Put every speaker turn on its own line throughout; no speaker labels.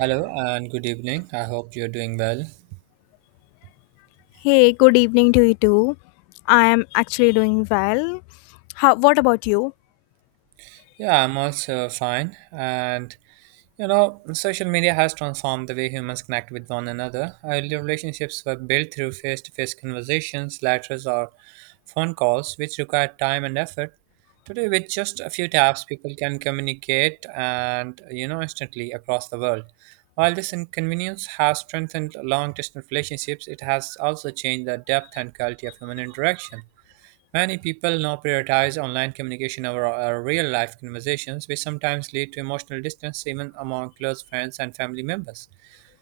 Hello and good evening. I hope you're doing well.
Hey, good evening to you too. I am actually doing well. How, what about you?
Yeah, I'm also fine. And you know, social media has transformed the way humans connect with one another. Earlier relationships were built through face to face conversations, letters, or phone calls, which required time and effort. Today, with just a few taps, people can communicate and you know instantly across the world. While this inconvenience has strengthened long distance relationships, it has also changed the depth and quality of human interaction. Many people now prioritize online communication over our real life conversations, which sometimes lead to emotional distance even among close friends and family members.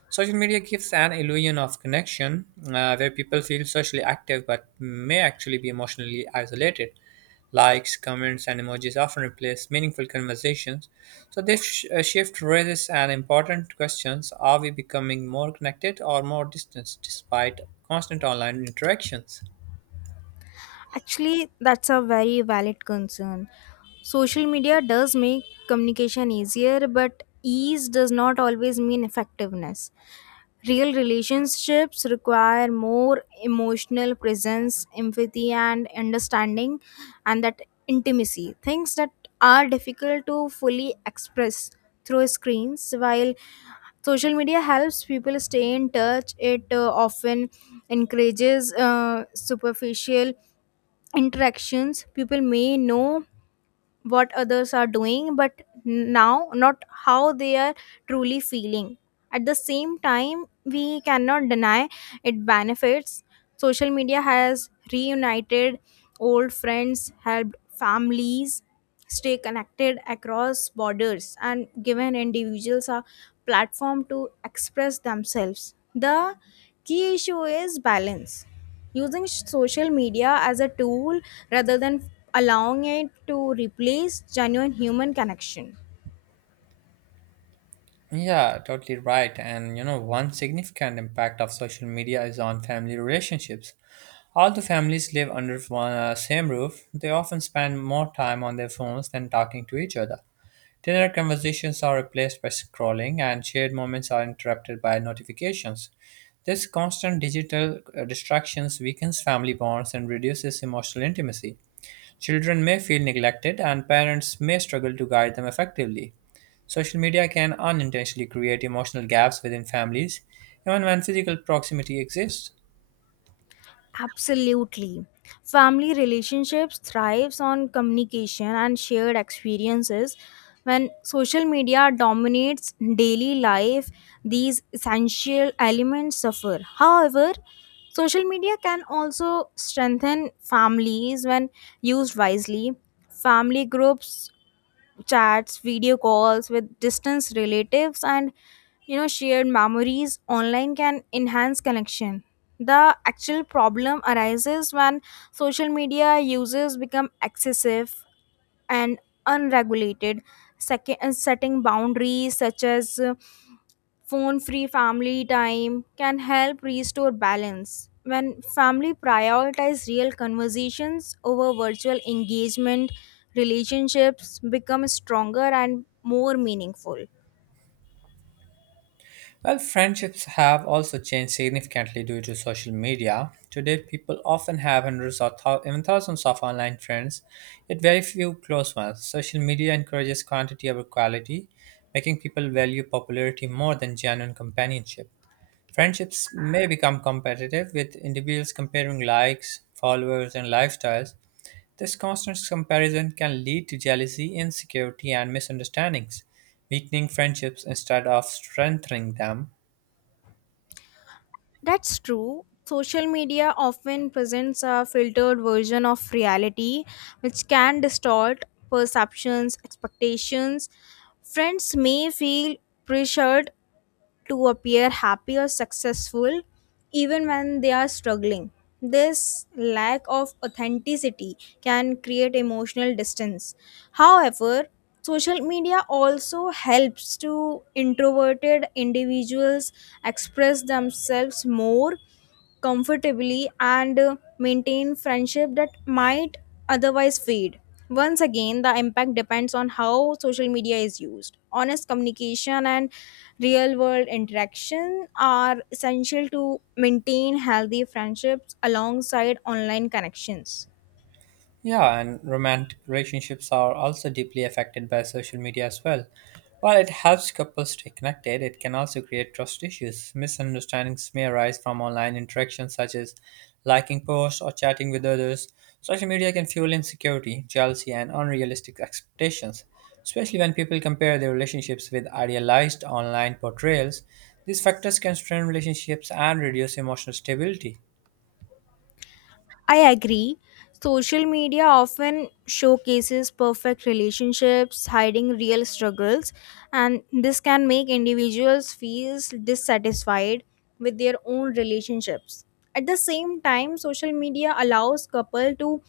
Social media gives an illusion of connection where people feel socially active but may actually be emotionally isolated. Likes, comments, and emojis often replace meaningful conversations. So, this shift raises an important question. Are we becoming more connected or more distant despite constant online interactions?
Actually, that's a very valid concern. Social media does make communication easier, but ease does not always mean effectiveness. Real relationships require more emotional presence, empathy, and understanding, and that intimacy. Things that are difficult to fully express through screens, while social media helps people stay in touch it often encourages superficial interactions people may know what others are doing but now not how they are truly feeling at the same time we cannot deny it benefits. Social media has reunited old friends, helped families stay connected across borders, and given individuals a platform to express themselves. The key issue is balance. Using social media as a tool rather than allowing it to replace genuine human connection.
Yeah, totally right. And you know, one significant impact of social media is on family relationships. Although families live under one same roof, they often spend more time on their phones than talking to each other. Dinner conversations are replaced by scrolling, and shared moments are interrupted by notifications. This constant digital distractions weakens family bonds and reduces emotional intimacy. Children may feel neglected, and parents may struggle to guide them effectively. Social media can unintentionally create emotional gaps within families, even when physical proximity exists.
Absolutely. Family relationships thrives on communication and shared experiences. When social media dominates daily life, these essential elements suffer. However, social media can also strengthen families when used wisely. Family groups chats, video calls with distance relatives, and shared memories online can enhance connection. The actual problem arises when social media users become excessive and unregulated, setting boundaries such as phone free family time can help restore balance. When family prioritize real conversations over virtual engagement, relationships become stronger and more meaningful.
Well, friendships have also changed significantly due to social media. Today, people often have hundreds or even thousands of online friends, yet very few close ones. Social media encourages quantity over quality, making people value popularity more than genuine companionship. Friendships may become competitive, with individuals comparing likes, followers, and lifestyles. This constant comparison can lead to jealousy, insecurity, and misunderstandings, weakening friendships instead of strengthening them.
That's true. Social media often presents a filtered version of reality, which can distort perceptions, expectations. Friends may feel pressured to appear happy or successful even when they are struggling. This lack of authenticity can create emotional distance. However, social media also helps to introverted individuals express themselves more comfortably and maintain friendship that might otherwise fade. Once again, the impact depends on how social media is used. Honest communication and real world interaction are essential to maintain healthy friendships alongside online connections.
Yeah, and romantic relationships are also deeply affected by social media as well. While it helps couples stay connected, it can also create trust issues. Misunderstandings may arise from online interactions such as liking posts or chatting with others. Social media can fuel insecurity, jealousy, and unrealistic expectations, especially when people compare their relationships with idealized online portrayals. These factors can strain relationships and reduce emotional stability.
I agree. Social media often showcases perfect relationships, hiding real struggles, and this can make individuals feel dissatisfied with their own relationships. At the same time, social media allows couples to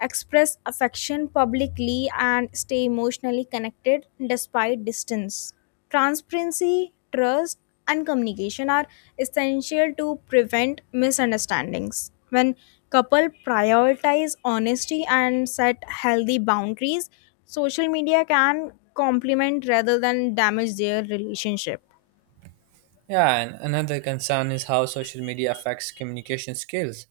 express affection publicly and stay emotionally connected despite distance. Transparency, trust, and communication are essential to prevent misunderstandings. When couple prioritize honesty and set healthy boundaries, social media can complement rather than damage their relationship.
Yeah, and another concern is how social media affects communication skills.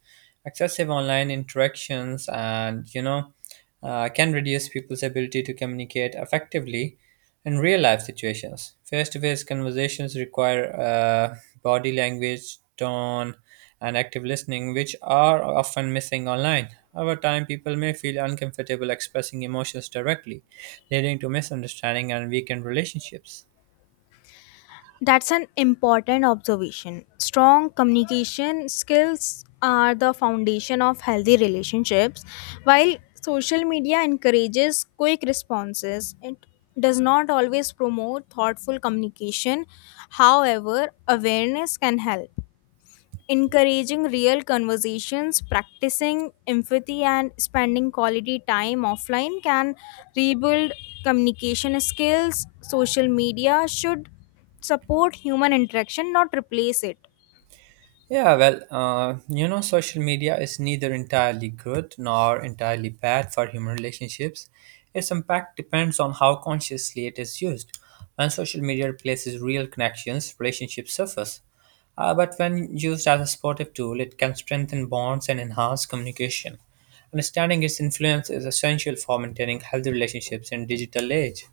Excessive online interactions can reduce people's ability to communicate effectively in real life situations. Face to face conversations require body language, tone, and active listening, which are often missing online. Over time, people may feel uncomfortable expressing emotions directly, leading to misunderstanding and weakened relationships.
That's an important observation. Strong communication skills are the foundation of healthy relationships. While social media encourages quick responses, it does not always promote thoughtful communication. However, awareness can help encouraging real conversations, practicing empathy, and spending quality time offline can rebuild communication skills. Social media should support human interaction, not replace it.
Yeah, well, social media is neither entirely good nor entirely bad for human relationships. Its impact depends on how consciously it is used. When social media replaces real connections, relationships surface. But when used as a supportive tool, it can strengthen bonds and enhance communication. Understanding its influence is essential for maintaining healthy relationships in digital age.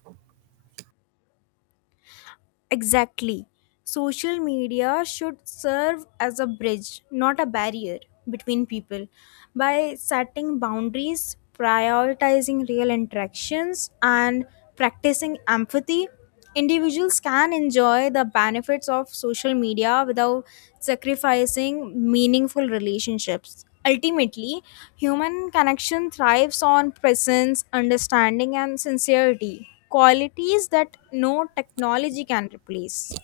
Exactly. Social media should serve as a bridge, not a barrier between people. By setting boundaries, prioritizing real interactions, and practicing empathy, individuals can enjoy the benefits of social media without sacrificing meaningful relationships. Ultimately, human connection thrives on presence, understanding, and sincerity qualities that no technology can replace.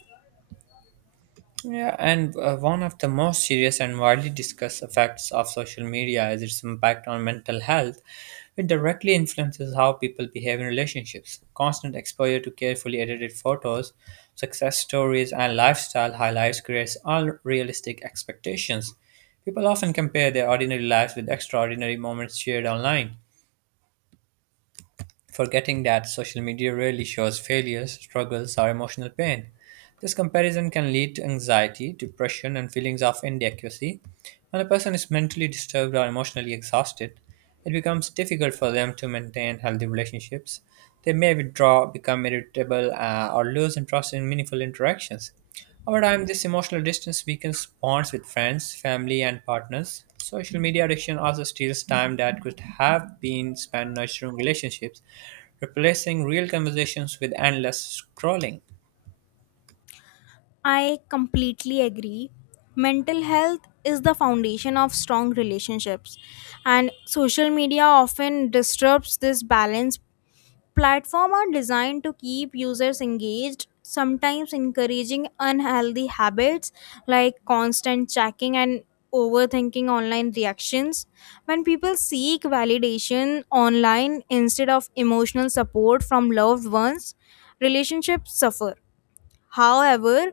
Yeah, and one of the most serious and widely discussed effects of social media is its impact on mental health. It directly influences how people behave in relationships. Constant exposure to carefully edited photos, success stories, and lifestyle highlights creates unrealistic expectations. People often compare their ordinary lives with extraordinary moments shared online, forgetting that social media rarely shows failures, struggles, or emotional pain. This comparison can lead to anxiety, depression, and feelings of inadequacy. When a person is mentally disturbed or emotionally exhausted, it becomes difficult for them to maintain healthy relationships. They may withdraw, become irritable, or lose interest in meaningful interactions. Over time, this emotional distance weakens bonds with friends, family, and partners. Social media addiction also steals time that could have been spent nurturing relationships, replacing real conversations with endless scrolling.
I completely agree. Mental health is the foundation of strong relationships, and social media often disrupts this balance. Platforms are designed to keep users engaged, sometimes encouraging unhealthy habits like constant checking and overthinking online reactions. When people seek validation online instead of emotional support from loved ones, relationships suffer. However,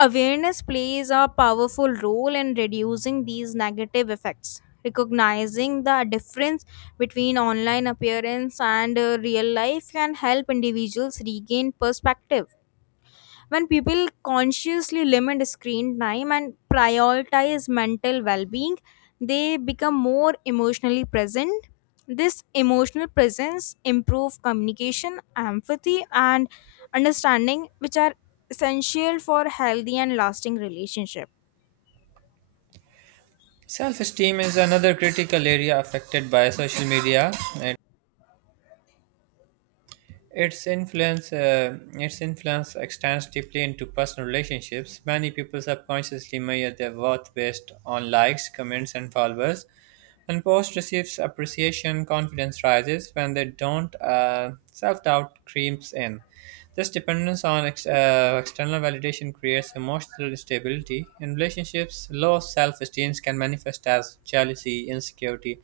awareness plays a powerful role in reducing these negative effects. Recognizing the difference between online appearance and real life can help individuals regain perspective when people consciously limit screen time and prioritize mental well-being they become more emotionally present. This emotional presence improves communication empathy and understanding which are essential for healthy and lasting relationship.
Self esteem is another critical area affected by social media. Its influence extends deeply into personal relationships. Many people subconsciously measure their worth based on likes, comments, and followers. When post receives appreciation, confidence rises. When they don't, self-doubt creeps in. This dependence on external validation creates emotional instability. In relationships, low self-esteem can manifest as jealousy, insecurity,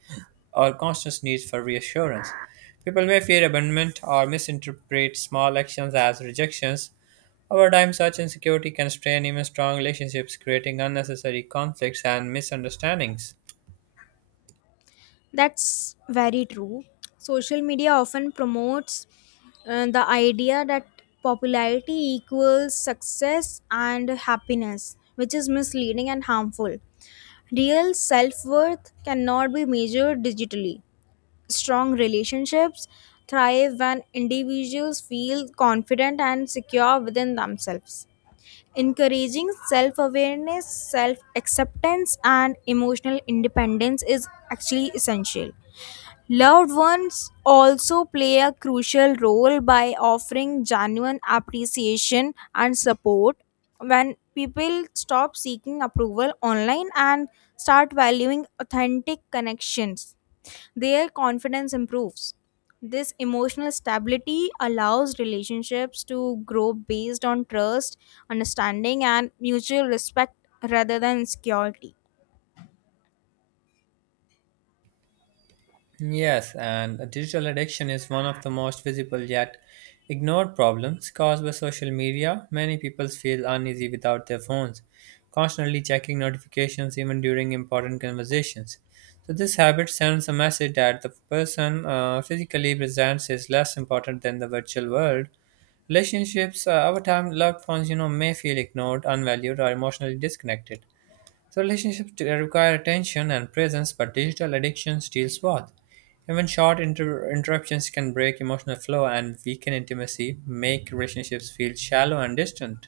or constant need for reassurance. People may fear abandonment or misinterpret small actions as rejections. Over time, such insecurity can strain even strong relationships, creating unnecessary conflicts and misunderstandings.
That's very true. Social media often promotes the idea that popularity equals success and happiness, which is misleading and harmful. Real self worth cannot be measured digitally. Strong relationships thrive when individuals feel confident and secure within themselves. Encouraging self awareness, self acceptance, and emotional independence is actually essential. Loved ones also play a crucial role by offering genuine appreciation and support. When people stop seeking approval online and start valuing authentic connections, their confidence improves. This emotional stability allows relationships to grow based on trust, understanding, and mutual respect rather than insecurity.
Yes, and digital addiction is one of the most visible yet ignored problems caused by social media. Many people feel uneasy without their phones, constantly checking notifications even during important conversations. So, this habit sends a message that the person physically presents is less important than the virtual world. Relationships, over time, loved ones, you know, may feel ignored, unvalued, or emotionally disconnected. So relationships require attention and presence, but digital addiction steals both. Even short interruptions can break emotional flow and weaken intimacy, make relationships feel shallow and distant.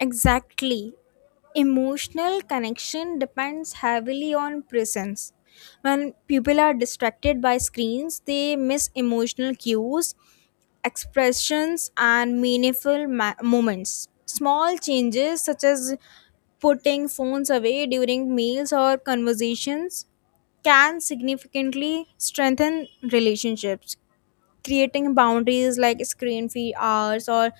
Exactly. Emotional connection depends heavily on presence. When people are distracted by screens, they miss emotional cues, expressions, and moments. Small changes, such as putting phones away during meals or conversations, can significantly strengthen relationships creating boundaries like screen free hours or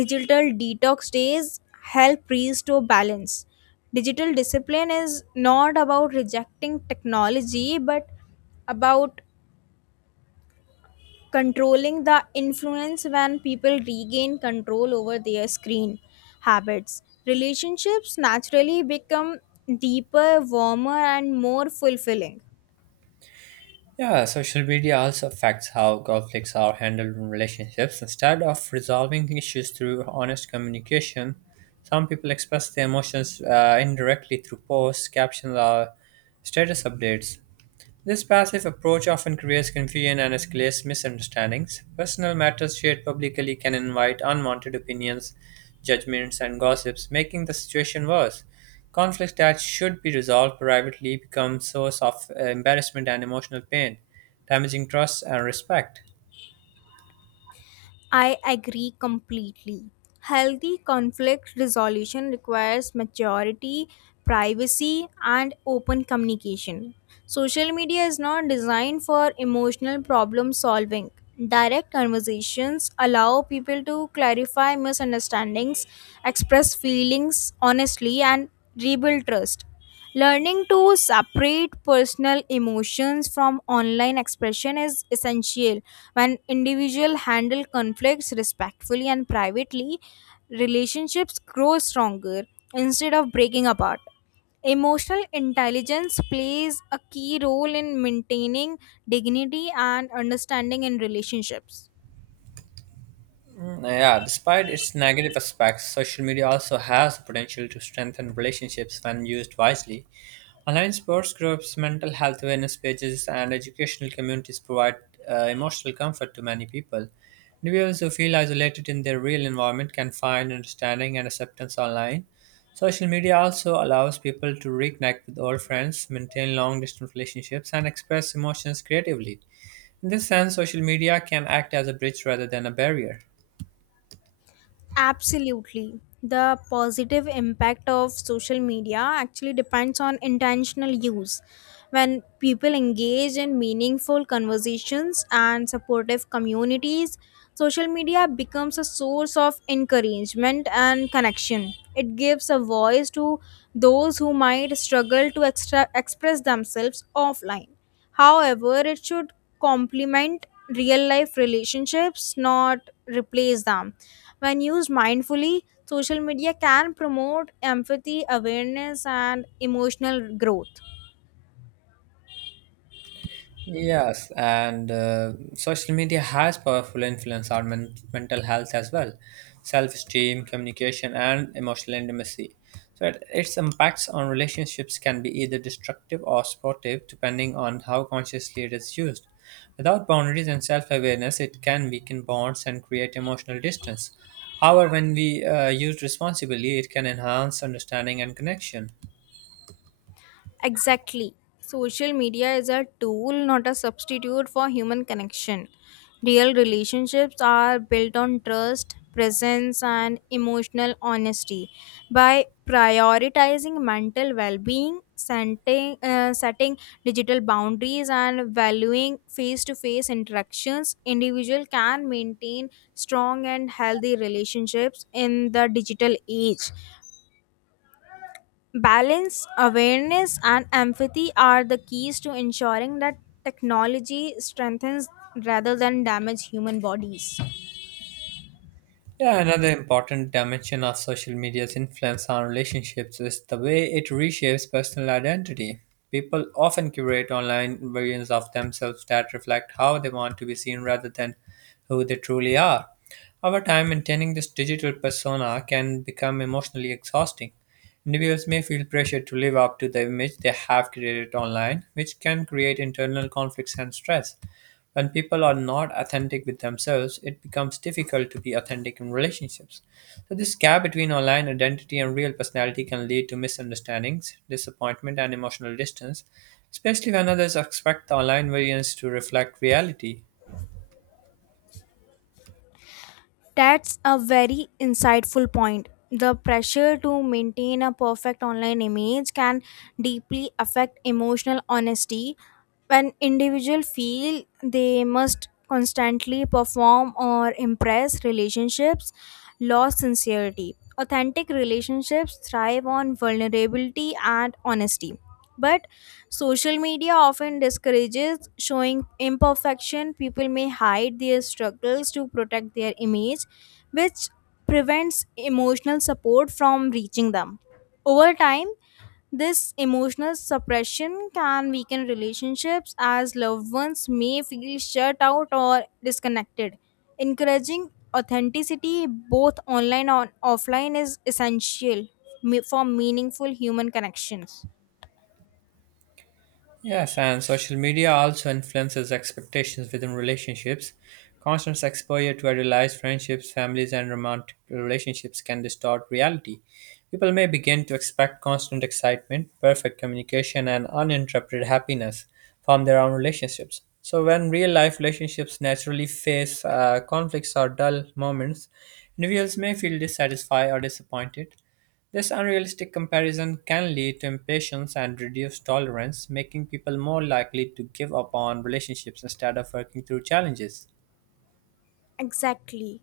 digital detox days help restore balance. Digital discipline is not about rejecting technology but about controlling the influence when people regain control over their screen habits. Relationships naturally become deeper, warmer, and more fulfilling.
Yeah, social media also affects how conflicts are handled in relationships. Instead of resolving issues through honest communication, some people express their emotions indirectly through posts, captions, or status updates. This passive approach often creates confusion and escalates misunderstandings. Personal matters shared publicly can invite unwanted opinions, judgments, and gossips, making the situation worse. Conflicts that should be resolved privately become source of embarrassment and emotional pain, damaging trust and respect.
I agree completely. Healthy conflict resolution requires maturity, privacy, and open communication. Social media is not designed for emotional problem solving. Direct conversations allow people to clarify misunderstandings, express feelings honestly, and rebuild trust. Learning to separate personal emotions from online expression is essential. When individuals handle conflicts respectfully and privately, relationships grow stronger instead of breaking apart. Emotional intelligence plays a key role in maintaining dignity and understanding in relationships.
Yeah, despite its negative aspects, social media also has the potential to strengthen relationships when used wisely. Online sports groups, mental health awareness pages, and educational communities provide emotional comfort to many people. Individuals who feel isolated in their real environment can find understanding and acceptance online. Social media also allows people to reconnect with old friends, maintain long distance relationships, and express emotions creatively. In this sense, social media can act as a bridge rather than a barrier.
Absolutely. The positive impact of social media actually depends on intentional use. When people engage in meaningful conversations and supportive communities, social media becomes a source of encouragement and connection. It gives a voice to those who might struggle to express themselves offline. However, it should complement real life relationships, not replace them. When used mindfully, social media can promote empathy, awareness, and emotional growth.
Yes, and social media has powerful influence on mental health as well, self-esteem, communication, and emotional intimacy. Its impacts on relationships can be either destructive or supportive, depending on how consciously it is used. Without boundaries and self-awareness, it can weaken bonds and create emotional distance. However, when we use responsibly, it can enhance understanding and connection.
Exactly. Social media is a tool, not a substitute for human connection. Real relationships are built on trust, presence, and emotional honesty. By prioritizing mental well being, setting digital boundaries, and valuing face to face interactions, individual can maintain strong and healthy relationships in the digital age. Balance, awareness, and empathy are the keys to ensuring that technology strengthens rather than damage human bodies.
Yeah, another important dimension of social media's influence on relationships is the way it reshapes personal identity. People often curate online versions of themselves that reflect how they want to be seen rather than who they truly are. Over time, maintaining this digital persona can become emotionally exhausting. Individuals may feel pressure to live up to the image they have created online, which can create internal conflicts and stress. When people are not authentic with themselves, it becomes difficult to be authentic in relationships. So, this gap between online identity and real personality can lead to misunderstandings, disappointment, and emotional distance, especially when others expect the online variants to reflect reality.
That's a very insightful point. The pressure to maintain a perfect online image can deeply affect emotional honesty when individuals feel they must constantly perform or impress relationships lose sincerity authentic relationships thrive on vulnerability and honesty but social media often discourages showing imperfection. People may hide their struggles to protect their image, which prevents emotional support from reaching them. Over time, this emotional suppression can weaken relationships as loved ones may feel shut out or disconnected. Encouraging authenticity both online and offline is essential for meaningful human connections.
Yes, and social media also influences expectations within relationships. Constant exposure to idealized friendships, families, and romantic relationships can distort reality. People may begin to expect constant excitement, perfect communication, and uninterrupted happiness from their own relationships. So, when real life relationships naturally face conflicts or dull moments, individuals may feel dissatisfied or disappointed. This unrealistic comparison can lead to impatience and reduced tolerance, making people more likely to give up on relationships instead of working through challenges.
Exactly.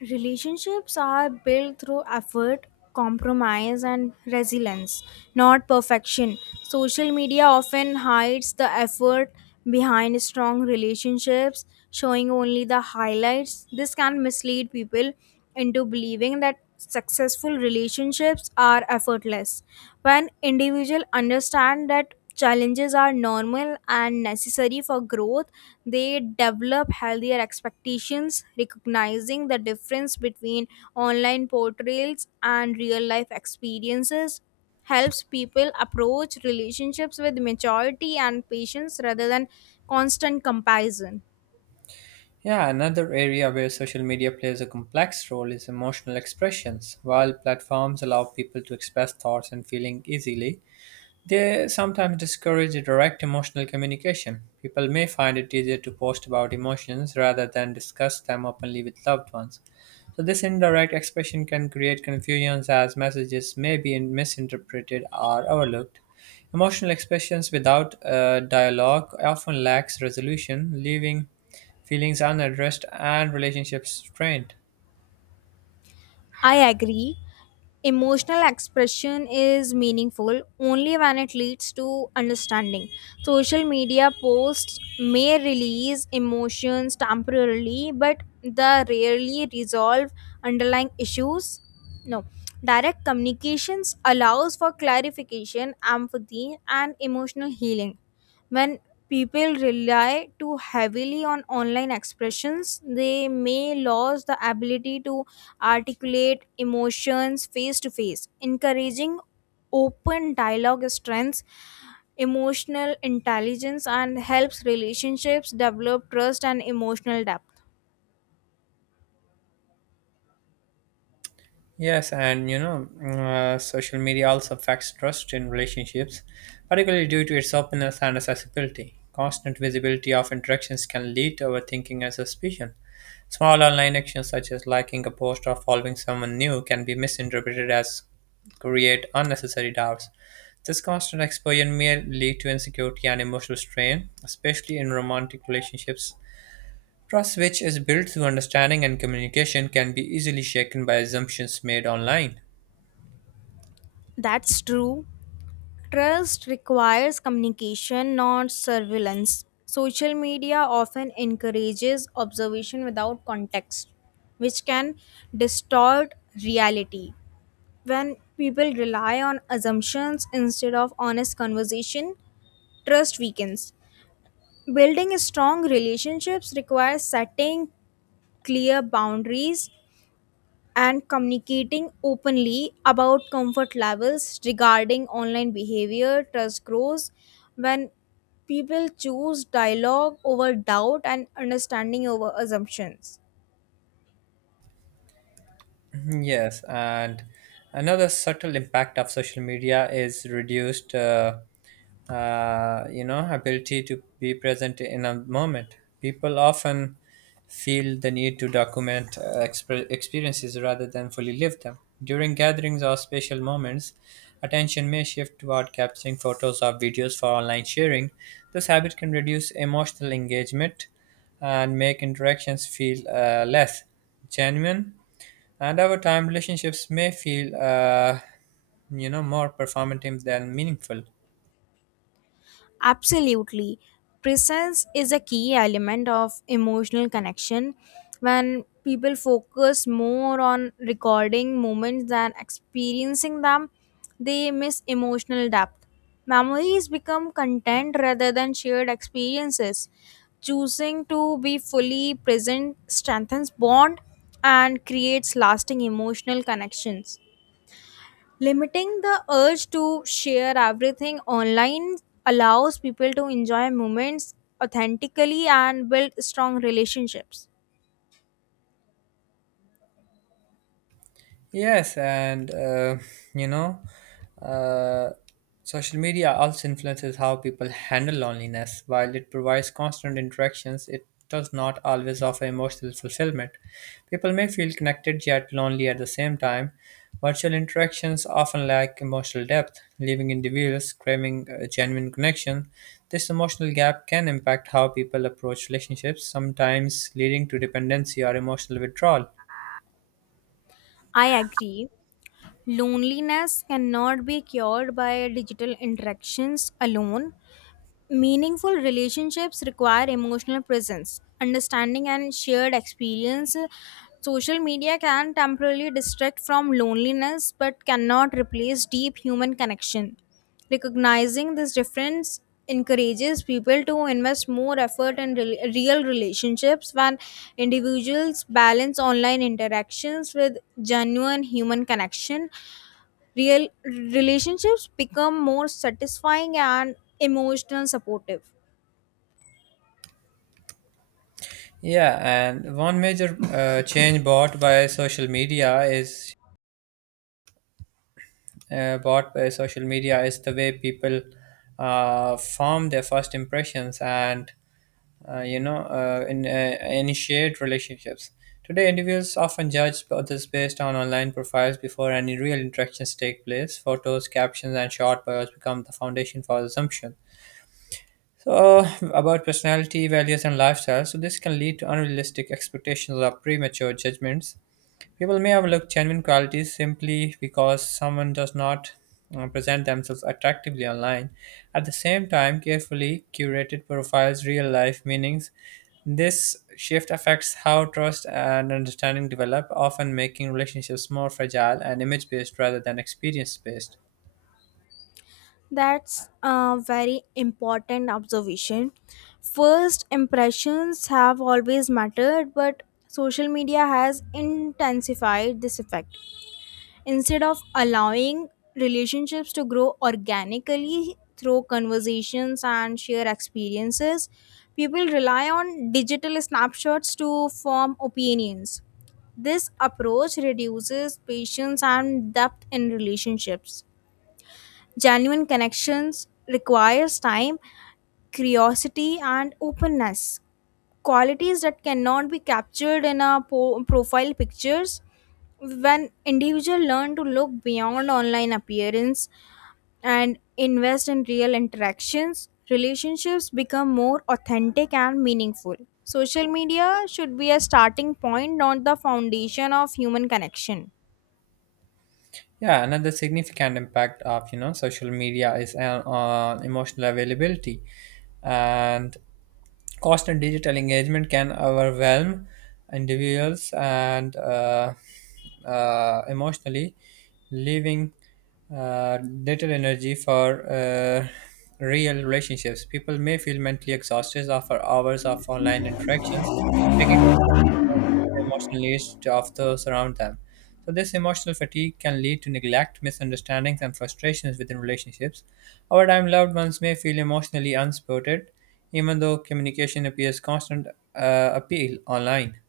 Relationships are built through effort, compromise, and resilience, not perfection. Social media often hides the effort behind strong relationships, showing only the highlights. This can mislead people into believing that successful relationships are effortless. When individuals understand that challenges are normal and necessary for growth, they develop healthier expectations, recognizing the difference between online portrayals and real life experiences helps people approach relationships with maturity and patience rather than constant comparison.
Yeah, another area where social media plays a complex role is emotional expressions. While platforms allow people to express thoughts and feelings easily, they sometimes discourage direct emotional communication. People may find it easier to post about emotions rather than discuss them openly with loved ones. So, this indirect expression can create confusions as messages may be misinterpreted or overlooked. Emotional expressions without dialogue often lacks resolution, leaving feelings unaddressed and relationships strained.
I agree. Emotional expression is meaningful only when it leads to understanding. Social media posts may release emotions temporarily, but they rarely resolve underlying issues. No. Direct communications allows for clarification, empathy, and emotional healing. When people rely too heavily on online expressions, they may lose the ability to articulate emotions face to face. Encouraging open dialogue strengthens emotional intelligence and helps relationships develop trust and emotional depth.
Yes, and social media also affects trust in relationships, particularly due to its openness and accessibility. Constant visibility of interactions can lead to overthinking and suspicion. Small online actions such as liking a post or following someone new can be misinterpreted as create unnecessary doubts. This constant exposure may lead to insecurity and emotional strain, especially in romantic relationships. Trust, which is built through understanding and communication, can be easily shaken by assumptions made online.
That's true. Trust requires communication, not surveillance. Social media often encourages observation without context, which can distort reality. When people rely on assumptions instead of honest conversation, trust weakens. Building strong relationships requires setting clear boundaries and communicating openly about comfort levels regarding online behavior trust grows when people choose dialogue over doubt and understanding over assumptions.
Mm-hmm. Yes, and another subtle impact of social media is reduced, ability to be present in a moment. People often feel the need to document experiences rather than fully live them. During gatherings or special moments, attention may shift toward capturing photos or videos for online sharing. This habit can reduce emotional engagement and make interactions feel less genuine, and our time relationships may feel more performative than meaningful.
Absolutely. Presence is a key element of emotional connection. When people focus more on recording moments than experiencing them, they miss emotional depth. Memories become content rather than shared experiences. Choosing to be fully present strengthens bond and creates lasting emotional connections. Limiting the urge to share everything online allows people to enjoy moments authentically and build strong relationships.
Yes, and you know, uh, social media also influences how people handle loneliness. While it provides constant interactions, it does not always offer emotional fulfillment. People may feel connected yet lonely at the same time. Virtual interactions often lack emotional depth, leaving individuals craving a genuine connection. This emotional gap can impact how people approach relationships, sometimes leading to dependency or emotional withdrawal.
I agree. Loneliness cannot be cured by digital interactions alone. Meaningful relationships require emotional presence, understanding, and shared experience. Social media can temporarily distract from loneliness but cannot replace deep human connection. Recognizing this difference encourages people to invest more effort in real relationships when individuals balance online interactions with genuine human connection. Real relationships become more satisfying and emotional supportive.
Yeah, and one major change brought by social media is brought by social media is the way people form their first impressions and initiate relationships. Today, individuals often judge others based on online profiles before any real interactions take place. Photos, captions, and short bios become the foundation for assumption. So, about personality, values, and lifestyle. So, this can lead to unrealistic expectations or premature judgments. People may overlook genuine qualities simply because someone does not present themselves attractively online. At the same time, carefully curated profiles real life meanings. This shift affects how trust and understanding develop, often making relationships more fragile and image based rather than experience based.
That's a very important observation. First impressions have always mattered, but social media has intensified this effect. Instead of allowing relationships to grow organically through conversations and shared experiences, people rely on digital snapshots to form opinions. This approach reduces patience and depth in relationships. Genuine connections requires time, curiosity and openness qualities that cannot be captured in a profile pictures when individual learn to look beyond online appearance and invest in real interactions relationships become more authentic and meaningful social media should be a starting point not the foundation of human connection.
Yeah, another significant impact of you know social media is on emotional availability, and constant digital engagement can overwhelm individuals and emotionally, leaving little energy for real relationships. People may feel mentally exhausted after hours of online interactions, making them the emotional needs of those around them. So, this emotional fatigue can lead to neglect, misunderstandings, and frustrations within relationships. Over time, loved ones may feel emotionally unsupported, even though communication appears constant appeal online.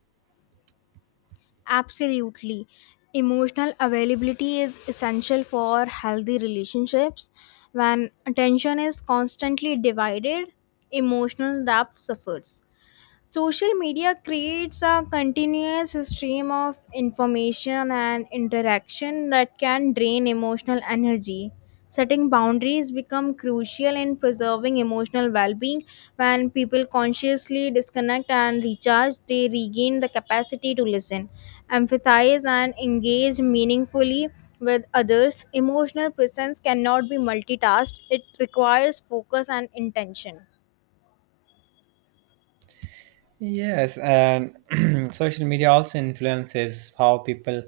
Absolutely. Emotional availability is essential for healthy relationships. When attention is constantly divided, emotional depth suffers. Social media creates a continuous stream of information and interaction that can drain emotional energy. Setting boundaries become crucial in preserving emotional well-being. When people consciously disconnect and recharge, they regain the capacity to listen, empathize and engage meaningfully with others. Emotional presence cannot be multitasked. It requires focus and intention.
Yes, and social media also influences how people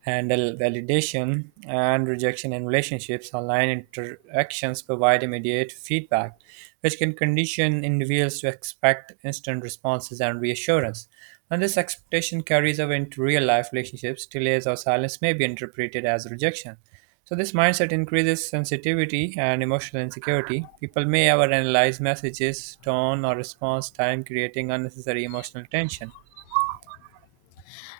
handle validation and rejection in relationships. Online interactions provide immediate feedback, which can condition individuals to expect instant responses and reassurance. And this expectation carries over into real life relationships. Delays or silence may be interpreted as rejection. So this mindset increases sensitivity and emotional insecurity. People may overanalyze messages, tone, or response time, creating unnecessary emotional tension.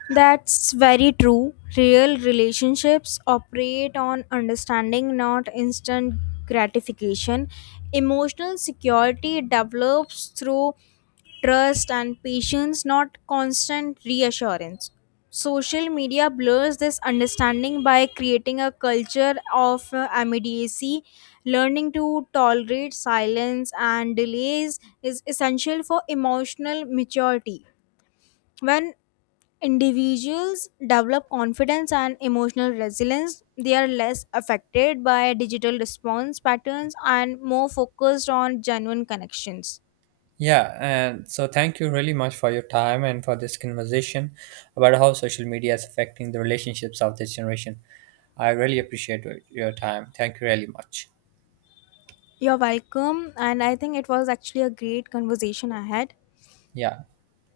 That's very true. Real relationships operate on understanding, not instant gratification. Emotional security develops through trust and patience, not constant reassurance. Social media blurs this understanding by creating a culture of immediacy. Learning to tolerate silence and delays is essential for emotional maturity. When individuals develop confidence and emotional resilience. They are less affected by digital response patterns and more focused on genuine connections.
Yeah, and so thank you really much for your time and for this conversation about how social media is affecting the relationships of this generation. I really appreciate your time. Thank you really much.
You're welcome, and I think it was actually a great conversation I had.
Yeah.